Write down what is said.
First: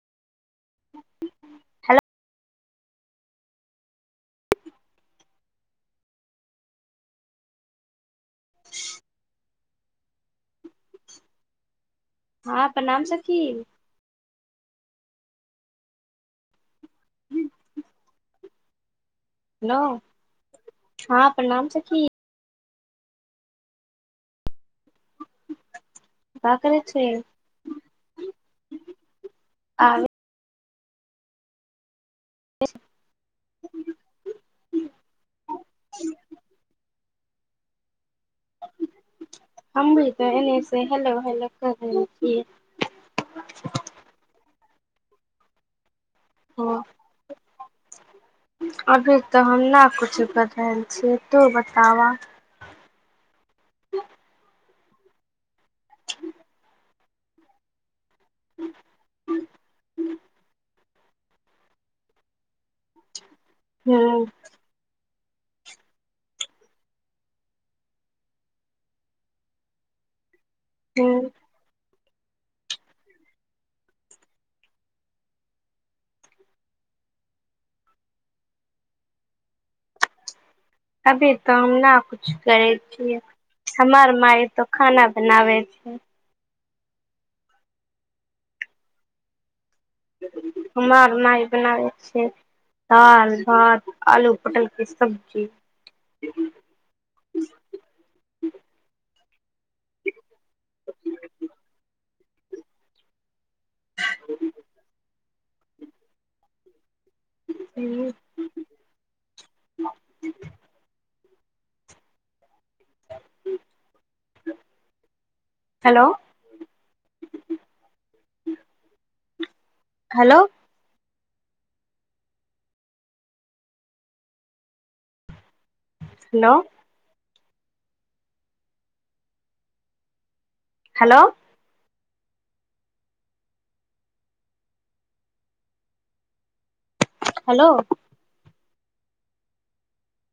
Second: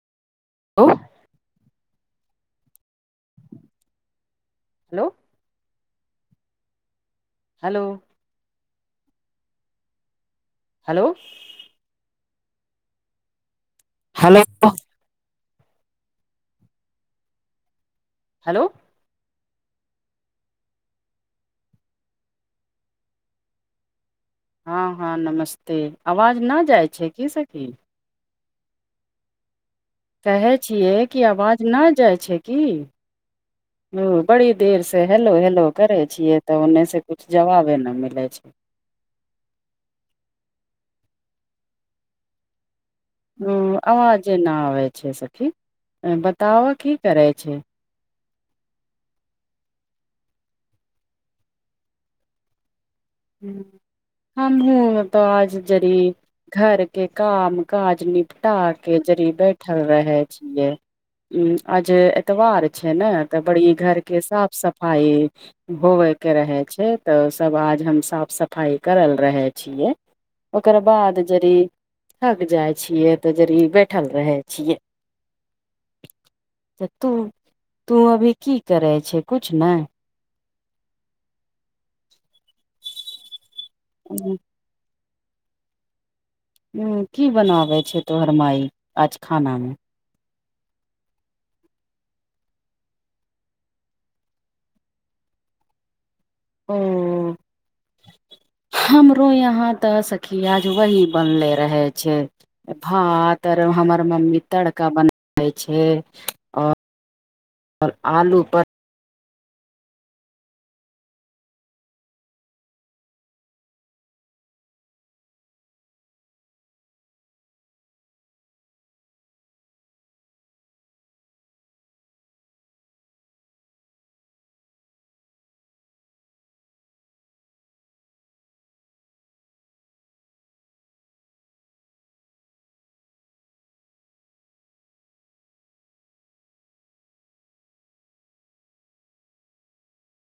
hello hello hello hello hello हँ प्रणाम सखी हेलो हूँ हेलो हेलो हँ प्रणाम सखी हँ हँ नमस्ते आवाज का न जाइ छै की सखी आओर कहै छियै कि आवाज न जाइ छै की ह बड़ी देर से हेलो हेलो करै छियै त ओने से किछु जवाबे ने मिलै छै हमी त एने से हेलो हेलो कर छियै ओ आवाज जेना आबै छै सखी बताओ ह की करै छीये अभी त हम ने कुछु क रहल छियै तू बताब हूँ हमहू त आज जरी घर के काम काज निप टा के जड़ी बैठल रहे छियै हूँ आज एतबार छै ने त बड़ी घर हूँ के साफ सफ- फाइ होबे के रहे छै त सब आज हम साफ सफाइ करल रहै छियै ओकर बाद हूँ जड़ी थक जाइ छियै त जड़ी बैठल रहै छियै त तू तू अभी की करै छै किछु नहि अभी तो हम ना कुछ करै छियै हमर माय त खाना बनावे छै हूँ की बनाबै छै तोहर माइ आज खाना मे हमर माई बनाबै छिय ह दाल भात आलू पटल के सब्जी ओ हमरो यहाँ त सखी आज वही बनले रहे छै भात आर हमर मम्मी तड़का बना छै आओर आओर हेलो आलू पर आ छै hello hello hello hello hello